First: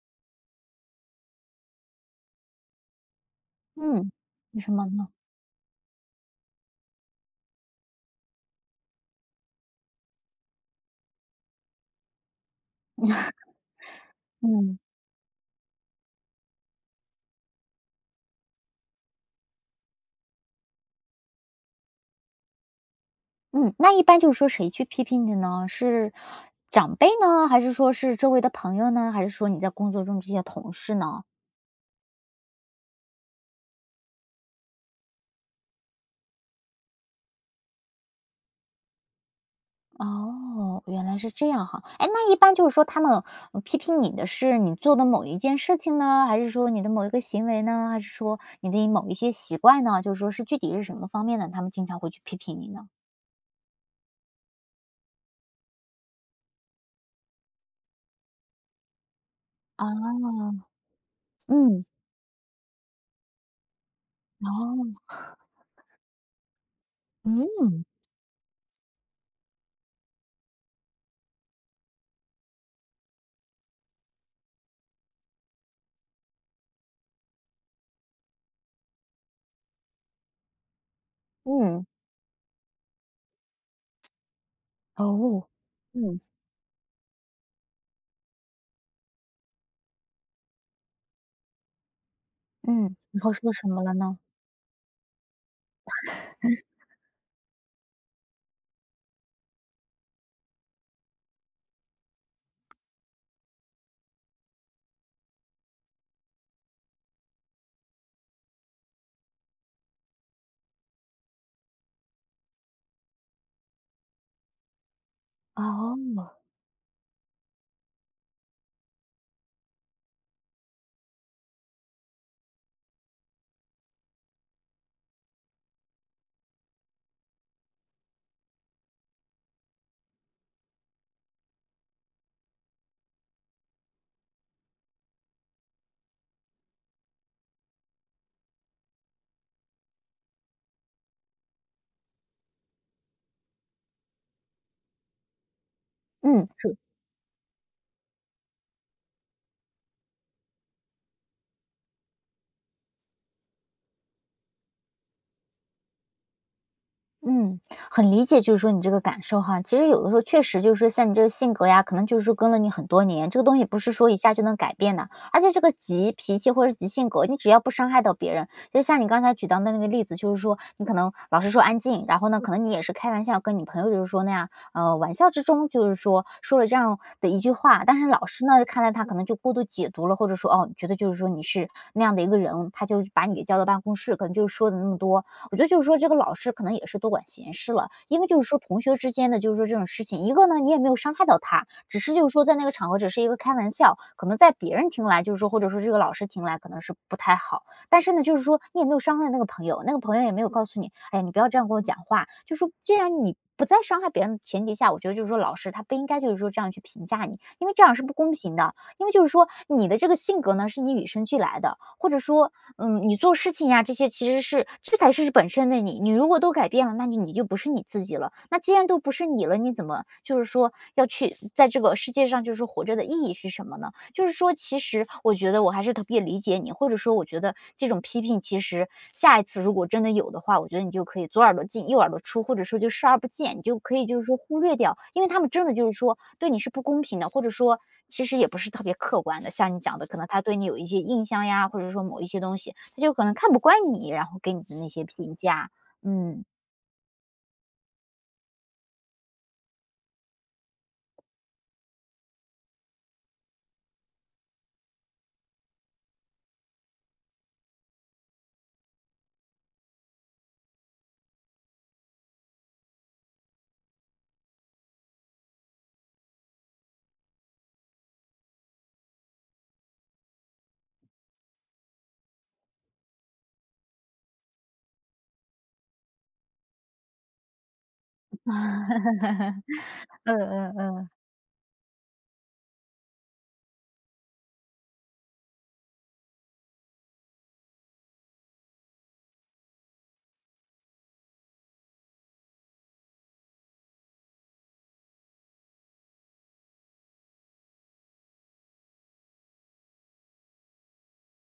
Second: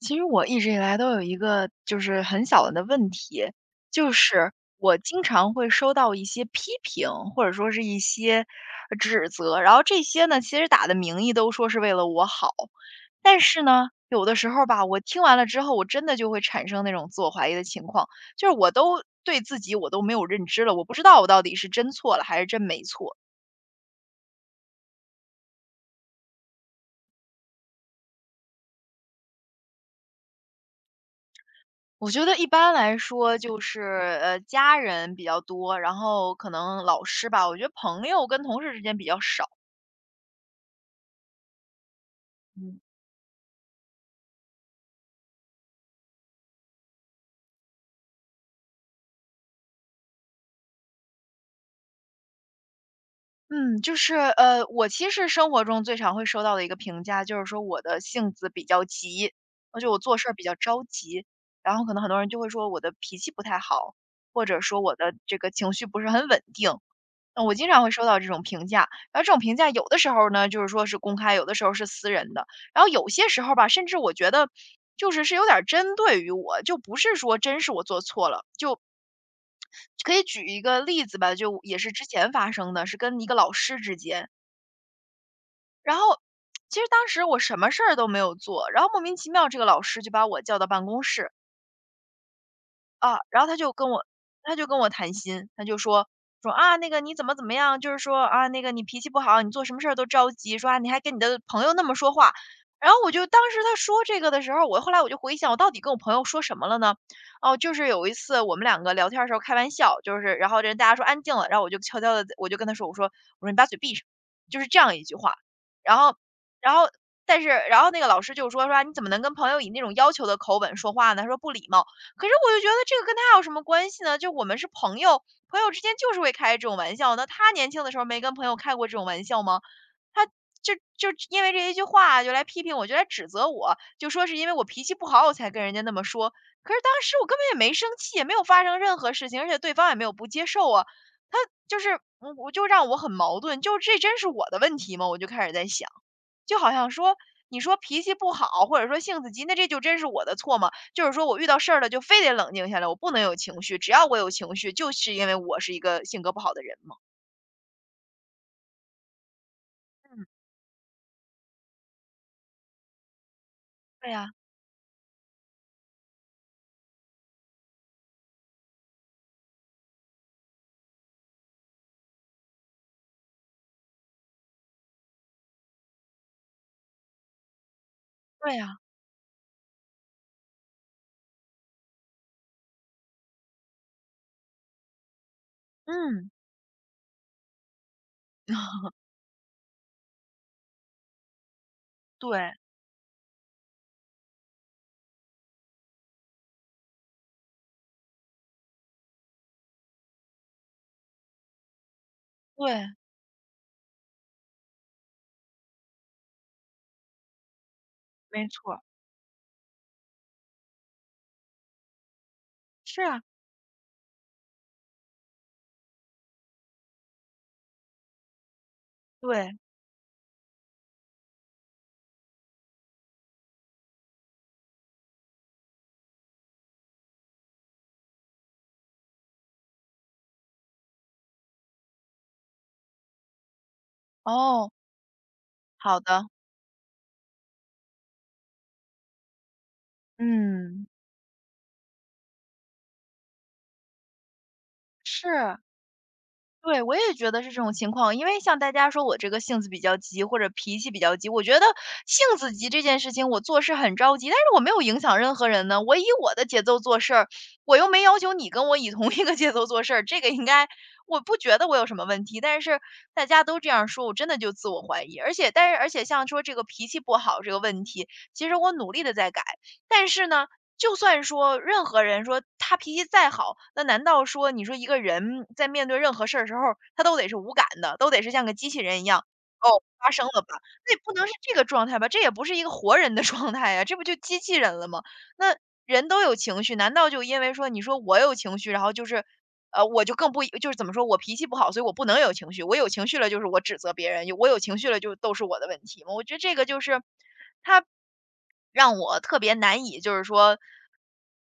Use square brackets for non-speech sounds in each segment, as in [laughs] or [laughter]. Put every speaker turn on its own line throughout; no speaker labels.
其实我一直以来都有一个就是很小的问题，
嗯，
就是
为什么
我
呢？
经常会收到一些批评，或者说是一些指责，然后这些呢，其实打的名义都说是为了我好，但是呢，有的时候
嗯，
吧，我听完了之后，我真的就会产生那种自我怀疑的情况，就是我都对自己我都没有认知了，我不知道我到底是真错了还是真没错，
嗯，那一般就是说谁去批评你呢？是长辈呢？还是说是周围的朋友呢？还是说你在工作中这些同事呢？
我觉得一般来说就是，家人比较多，然后可能老师吧，我觉得朋友跟同事之间比较少。
哦，原来是这样哈。哎，那一般就是
嗯。
说他们批评你的是你做的某一件事情呢，还是说你的某一个行为呢，还是说你的某一些习惯呢？就是说是具体是什么方面的，他们经常会去批评你呢？
嗯，就是，我其实生活中最常会收到的一个评价，就是说我的性子比较急，而且
啊，
我做事儿比较着急，然后
嗯，
可能很多人就会说我的脾气不太好，或者说
哦，
我的这个情绪不是很稳定。我
嗯
经常会收到这种评价，然后这种评价有的时候呢，就是说是公开，有的时候是私人的，然后有些时候吧，甚至我觉得就是是有点儿针对于我，就不是说真是我做错了。可以举一个例子吧，就也
嗯，
是之前发生的，是跟一个老师之间，
哦，
然后
嗯
其实当时我什么事儿都没有做，然后莫名其妙这个老师就把我叫到办公室，
嗯，
啊，
然后
然后
说
他
什
就
么
跟
了
我
呢？
他就跟我谈心，他就说：“啊，那个你怎么怎么样，就是说，啊，那个你脾气不好，你做什么事儿都着急，说，啊，你还跟你的朋友那么说话。”然后我就当时他说这个的时候，我后来我就回想，我到底跟我朋友说什么了呢？哦，就是有一次我们两个聊天的时候开玩笑，就是然后大家说安静了，然后我就悄悄的跟他说，我说你把嘴闭上，就是这样一句话。
哦，
然后然后但是那个老师就说啊你怎么能跟朋友以那种要求的口吻说话呢？他说不礼貌。可是我就觉得这个跟他有什么关系呢？就我们是朋友，朋友之间就是会开这种玩笑。那他年轻的时候没跟朋友开过这种玩笑吗？他就因为这一句话就来批评我，就来指责我，就说是因为我脾气不好我才跟人家那么说。可是当时我根本也没生气，也没有发生任何事情，而且对方也没有不接受啊。他就是我就让我很矛盾，就这真是我的问题吗？我就开始在想。
嗯，
就好
是，
像说，你说脾气不好，或者说性子急，那这就真是我的错吗？就是说我遇到事儿了，就非得冷静下来，我不能有情绪，只要我有情绪，就是因为我是一个性格不好的人吗？
嗯，很理解，就是说你这个感受哈。其实有的时候
嗯，
确实就是说像你这个性格呀，可能就是说跟了你很多年，这个东西不是
对
说一
呀，
下就能改变的。而且这个急脾气或者急性格，你只要不伤害到别人，就像你刚才举到的那个例子，就是说你可能老是说安静，然后呢，可能你也是开玩笑跟你朋友就是说那样，玩笑之中就是说说了这样的一句话，但是老师
对
呢
呀，
看待他可能就过度解读了，或者说哦，觉得就是说你是那样的一个人，他就把你给叫到办公室，可能就是说的那么多，我觉得就是说这个
嗯，
老师可能也是多管闲事了，因为就是说同学之间的就是说这种事情，一个呢你也没有伤害到他，只是就是说
对，
在那个场合只是一个开玩笑，可能在别人听来就是说，或者说这个老师听来可能是不太好，但是呢就是说你也没有伤害那个朋友，那个朋友也没有告诉你，哎呀你不要这样跟我讲话，就说
对，
既然你。不在伤害别人的前提下，我觉得就是说，老师他不应该就是说这样去评价你，因为这样是不公
没
平的。
错，
因为就是说，你的这个性格呢是你与生俱来的，或者说
是
嗯，你
啊，
做事情呀，这些其实是这才是本身的你。你如果都改变了，那你就不是你自己了。那既然都不是你
对，
了，你怎么就是说要去在这个世界上就是活着的意义是什么呢？就是说，其实我觉得我还是特别理解你，或者说我觉得这种批评，其实下一次如果真的有的话，我觉得你就可以左耳朵进右耳朵出，或者说就视而不见，你就可以就是说忽
哦，
略掉，因为他们真的就是
好
说
的。
对你是不公平的，或者说其实也不是特别客观的。像你讲的，可能他对你有
嗯，
一些印象呀，或者说某一些东西，他就可能看不惯你，然后给你的那些评
是。
价，嗯，
对，我也觉得是这种情况。因为像大家说我这个性子比较急，或者脾气比较急，我觉得性子急这件事情我做事很着急，但是我没有影响任何人呢。我以我的节奏做事儿，我又没要求你跟我以同一个节奏做事儿，这个应该我不觉得我有什么问题。但是大家都这样说，我真的就自我怀疑。而且像说这个脾气不好这个问题，其实我努力的在改，但是呢，就算说任何人说他脾气再好，那难道说你说一个人在面对任何事儿的时候，他都得是无感的，都得是像个机器人一样，哦，发
[laughs] 嗯
生了吧？
嗯
那也
嗯
不能是这个状态吧？这也不是一个活人的 [laughs] 状态呀，这不就机器人了吗？那人都有情绪，难道就因为说你说我有情绪，然后就是，我就更不就是怎么说我脾气不好，所以我不能有情绪，我有情绪了就是我指责别人，我有情绪了就都是我的问题吗？我觉得这个就是他。让我特别难以就是说，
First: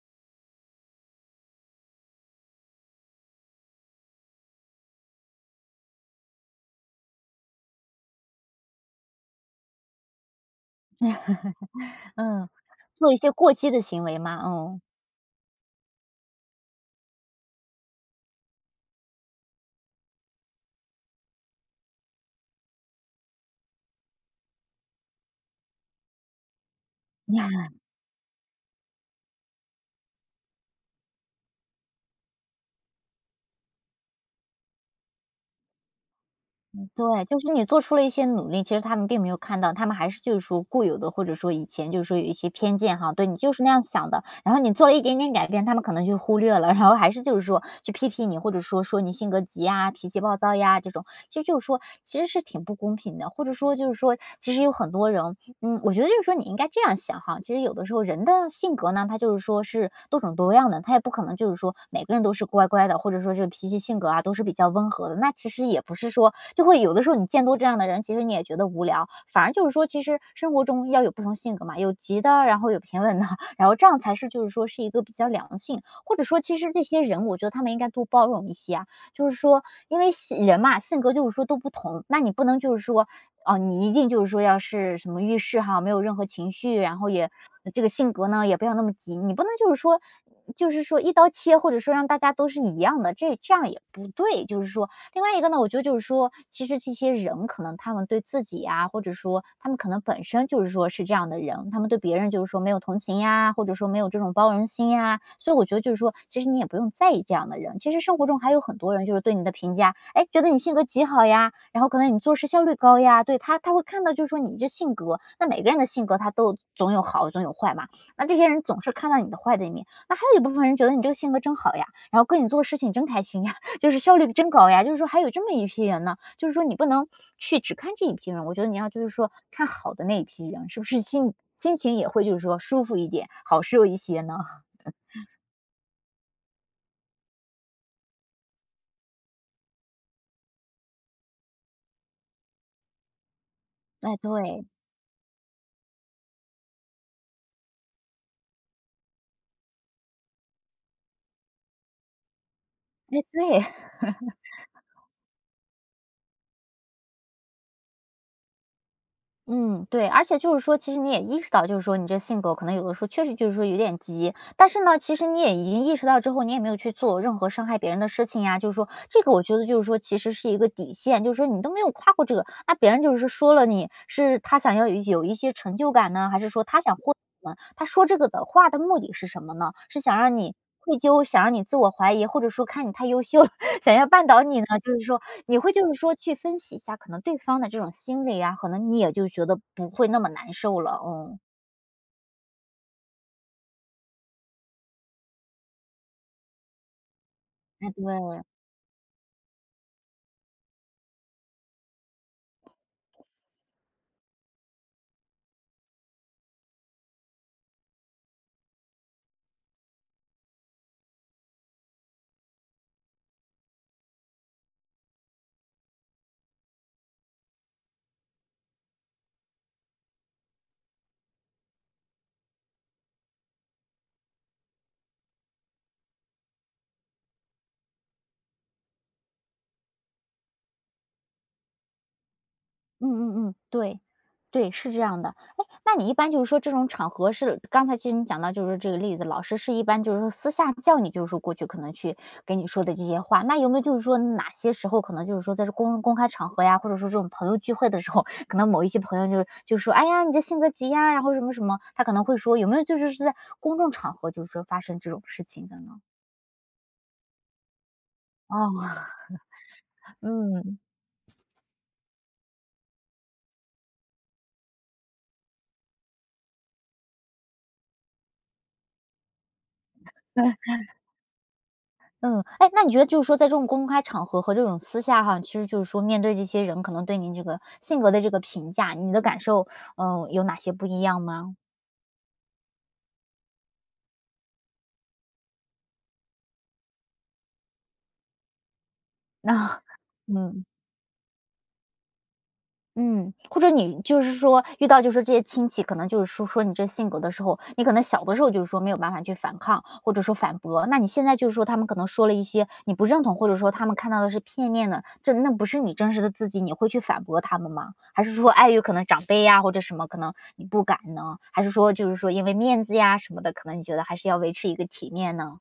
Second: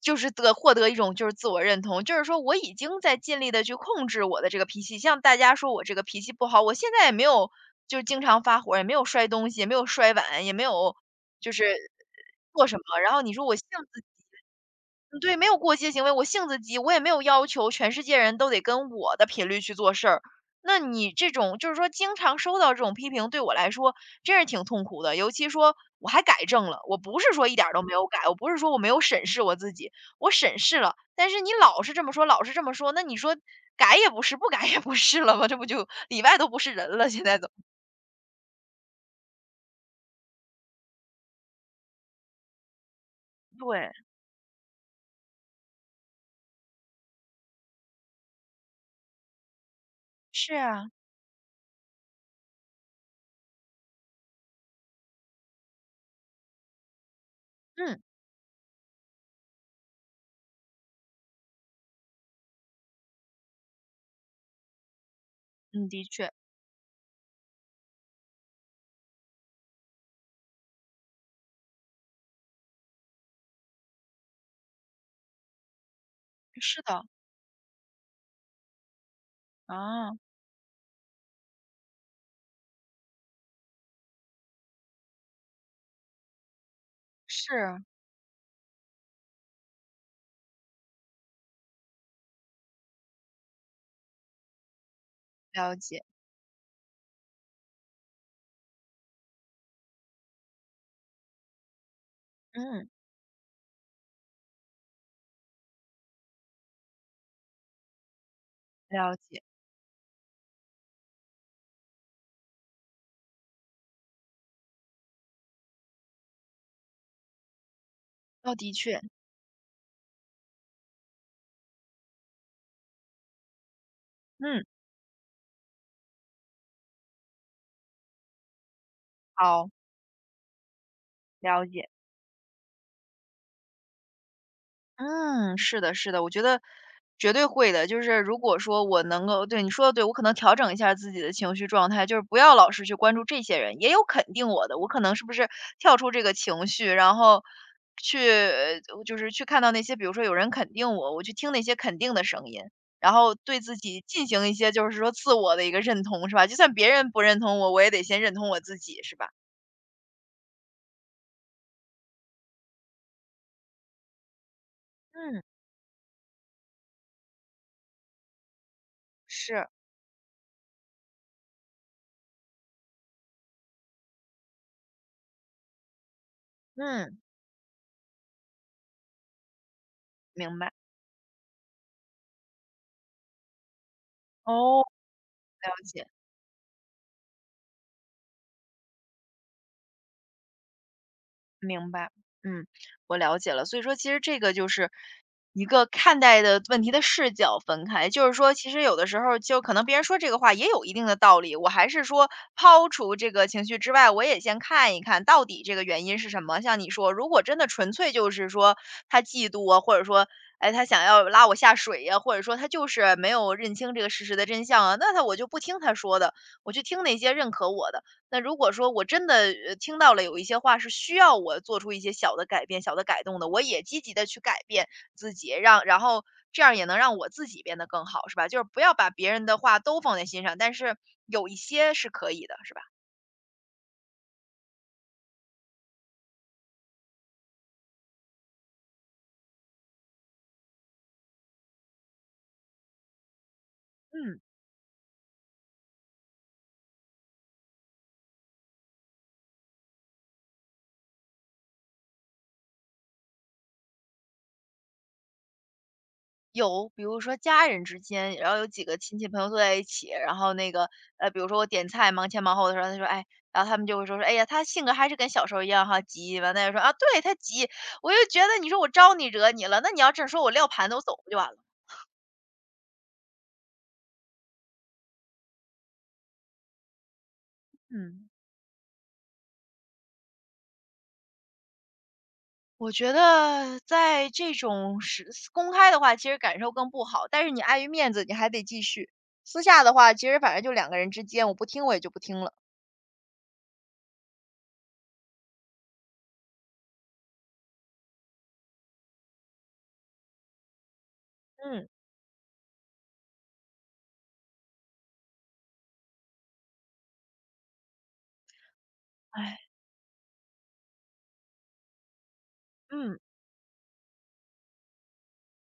就是得获得一种就是自我认同，就是说我已经在尽力的去控制我的这个脾气，像大家说我这个脾气不好，我现在也没有就是经常发火，也没有摔东西，也没有摔碗，也没有就是
嗯，
做什么，然
做一
后
些
你说
过
我性
激的
子
行为嘛，嗯。
嗯对，没有过激行为，我性子急，我也没有要求全世界人都得跟我的频率去做事儿。那你这种就是说经常收到这种批评，对我来说真是挺痛苦的。尤其说我还改正了，我不是说一点儿都没有改，我不是说我没有审视我自己，我审视了。但是你老是这么说，老是这么说，那你说改也不是，不改也不是了吗？这不就里外都不是人了？现
对，
在
就是
怎么？
你做出了一些努力，其实他们并没有看到，他们还是就是说固有的，或者说以前就是说有一些偏见哈，对你就是那样
对，
想的，然后你做了一点点改变，他们可能就忽略了，[laughs] 然后还是就是说去批评你，或者说说你性格急呀、脾气暴
是
躁呀
啊，
这种，其实就是说其实是挺不公平的，或者说就是说其实有很多人，嗯，我觉得就是说你应该这样想哈，其实有的时
嗯
候人的性格呢，他就是说是多种多样的，他也不可能就是说每个人都是乖乖的，或者说这个脾气性格啊都是比较温和的，那其实也
嗯，
不
的
是
确，
说就会有的时候你见多这样的人，其实你也觉得无聊。反而就是说，其实生活中要有不同性格嘛，有急的，然后有平稳的，[laughs] 然后这样才是就是说是一个比较良性，或者说其实
是
这些
的
人，我觉得他们应该多包容一些啊。就是说，因为
啊，
性人嘛，性格就是说都不同，那你不能就是说，哦，你一定就是说要是什么遇事哈，没有任何情绪，然后也这
是，
个性格呢也不要那么急，你不能就是说。就是说一刀切，或者说让大家都是一样的，这样也不对。就是说，另外一个呢，我
了
觉得就是
解，
说，其实这些人可能他们对自己啊，或者说他们可能本身就是说是这样的人，他们对别人就是说没有
嗯，
同情呀，或者说没有这种包容心呀。所以我觉得就是说，其实你也不用在意这样的人。其实生活中还有很多人
了
就是对
解。
你的评价，哎，觉得你性格极好呀，然后可能你做事效率高呀，对他会看到就是说你这性格，那每个人的性格他都总有好总有坏嘛。那这些
哦，
人
的
总是
确，
看到你的坏的一面，那还有一部分人觉得你这个性格真好呀，然后跟你做事情真开心呀。就是效率真
嗯，
高呀，就是说还有这么一批人呢，就是说你不能去只看这一批人，我觉得你要就是说看
好，
好的那一批人，是不是心
了
心
解，
情也会就是说舒服一点，好受一些呢？
嗯，是的，是的，我觉得绝对会的。就是如果说我能够，对，你说的对，我可能调整一下自己的情绪状态，就是不要老是去关注这些人，也有
哎，
肯定
对，
我的，我可能是不是跳出这个情绪，然后去就是去看到那些，比如说有人肯定我，我去听那些肯定的声音，然
哎，
后对
对，
自
[laughs]
己进行一些就是说自我的一个认同，是吧？就算别人不认同我，我也得先认同我自己，是吧？
嗯，对，而且就是说，其实你也意识到，就是说你这性格可能有的时候确实就是说有点急，但是呢，其实你
嗯，
也已经意识到之后，你也没有去做任何伤害别人的事情呀。就是说，这个我觉得
是，
就是说，其实是一个底线，就是说你都没有跨过这个，那别人就是说了你，是他想要有一些成就感呢，还是说他想获
嗯，
得什么？他说这个的话的目的是什么呢？是想让
明
你
白。
愧疚，想让你自我怀疑，或者说看你太优秀了，[laughs] 想要绊倒你呢？
哦，
就是说，你
了
会就是
解，
说去分析一下可能对方的这种心理啊，可能你也就觉得不会那么难受了。嗯，
明白，嗯，我了解了。所以说其实这个就是一个看待的问题的视角分
哎，对。
开，就是说其实有的时候就可能别人说这个话也有一定的道理，我还是说抛除这个情绪之外，我也先看一看到底这个原因是什么。像你说，如果真的纯粹就是说他嫉妒啊，或者说哎他想要拉我下水呀、或者说他就是没有认清这个事实的真相啊，那我就不听他说的，我去听那些认可我的。那如果说我真的听到了有一些话是需要我做出一些小的改变、小的改动的，我也积极的去改变自己，然后这样也能让我自己变得更好，是吧？就是不要把别人的话都放在心上，但是有一些是可以的，是吧？
嗯嗯嗯，对，对，是这样的。哎，那你一般就是说这种场合是刚才其实你讲到就是这个例子，老师是一般就是说私下叫你，就是说过去可能去给你说的这些话，那有没有就是说
嗯。
哪些时候可能就是说在这公公开场合呀，或者说这种朋友聚会的时候，可能某一些朋友就是就说："哎呀，你这性格急呀"，然后什么什么，他可能会说有没有就是是在公众场合就是说发生这种事情的呢？
有，比如说家人之间，然后有几个
哦，
亲戚朋友坐在一起，
[laughs]
然后
嗯。
比如说我点菜忙前忙后的时候，他说：“哎”，然后他们就会说：“哎呀，他性格还是跟小时候一样哈，急。”完了又说：“啊，对，他急。”我就觉得你说我招你惹你了，那你要真说我撂盘子，我走不就完了？
嗯，哎，那你觉得就是说在这种公开场合和这种私下哈，其实就是说面对这些人可能对您这个性格的
嗯，
这个评价，你的感受，嗯，有哪些不一样吗？
我觉得在这种是公开的话，其实感受更不好，但是你碍于面子，你还得继续。
[laughs]
私下
那
的话，其实反正
嗯。
就两个人之间，我不听我也就不听了。
嗯，或者你就是说遇到就是这些亲戚，可能就是说说你这性格的时候，你可能小的时候就是说没有办法去反抗，或者说反驳，那你现在就是说他
嗯，
们可能说了一些你不认同，或者说他们看到的是片面的，这那不是你真实的自己，你会去反驳他们吗？还是说碍于可能长辈
哎，
呀或者什么，可能你不敢呢？还是说就是说因为面子
嗯。
呀什么的，可能你觉得还是要维持一个体面呢？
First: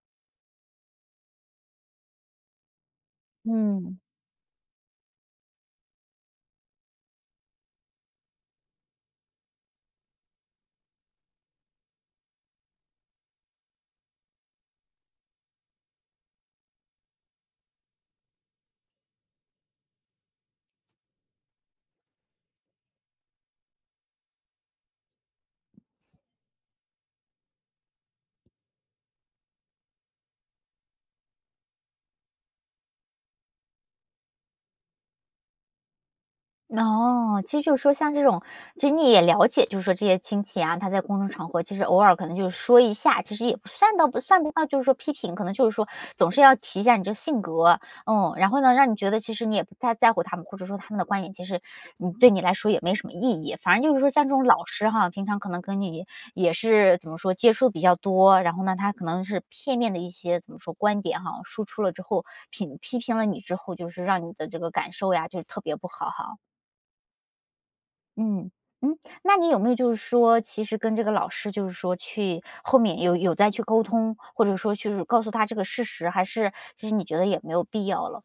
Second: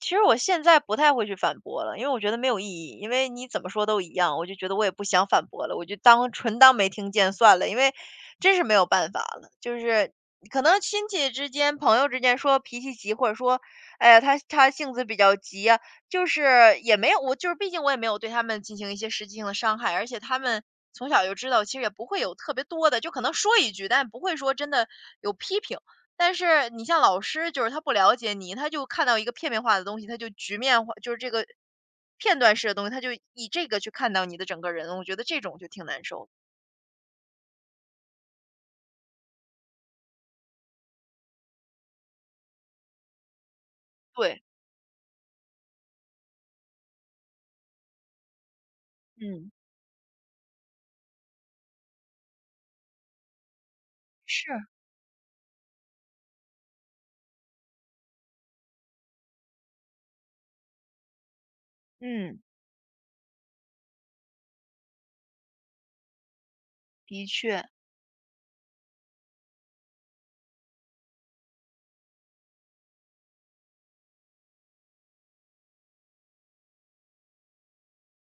其实我现在不太会去反驳了，因为我觉得没有意义，因为你怎么说
嗯。
都一样，我就觉得我也不想反驳了，我就纯当没听见算了，因为真是没有办法了。就是可能亲戚之间、朋友之间说脾气急，或者说，哎呀，他性子比较急啊，就是也没有，我就是毕竟我也没有对他们进行一些实际性的伤害，而且他们。从小就知道，其实也不会有特别多的，就可能说一句，但不会说真的有批评。但是你像老师，就是他不了解你，他就看到一个片面化的东西，他就局面化，就是这个片段式的东西，他就以这个去看到你的整个人，我觉得这种就挺难受。
哦，其实就是说像这种其实你也了解，就是说这些亲戚啊，他在公众场合其实偶尔可能就是说一下，其实也不算到不
对，
算不到就是说批评，可能就是说总是要提一下你这性格，嗯，然后呢，让你觉得其实
嗯，
你也不太在乎他们，或者说他们的观点其实，你对你来说也没什么意义。反正就是说像这种
是，
老师哈，平常可能跟你也是怎么说接触比较多，然后呢，他可能是片面的一些怎么说观点哈，输出了之后，
嗯，
品批评了你之后，就是让你的这个感受呀，就是特别不好哈。
的确，
嗯，嗯，那你有没有就是说，其实跟这个老师就是说去后面有再去沟通，或者说就是告诉他这个事实，还是其实你觉得也没有必要了？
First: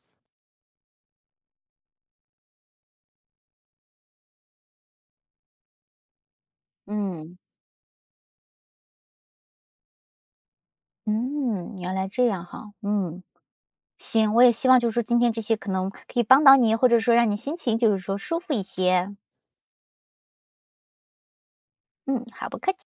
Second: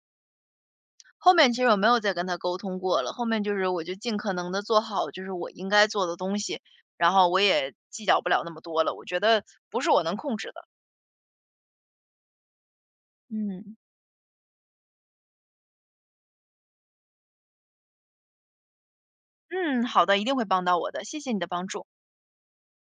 后面其实我没有再跟他沟通过了，后面就是我就尽可能的做好就是我应该做的东西，然后
嗯。
我也计较不了那么多了，我觉得不是我能控制的。
嗯，原来这样哈，嗯，
嗯。
行，我也希望就是说今天这些可能可以帮到你，或者说让你心情就是说舒服一些。
嗯，好的，一定会帮到我的，谢谢你的帮助。
嗯，好，不客气。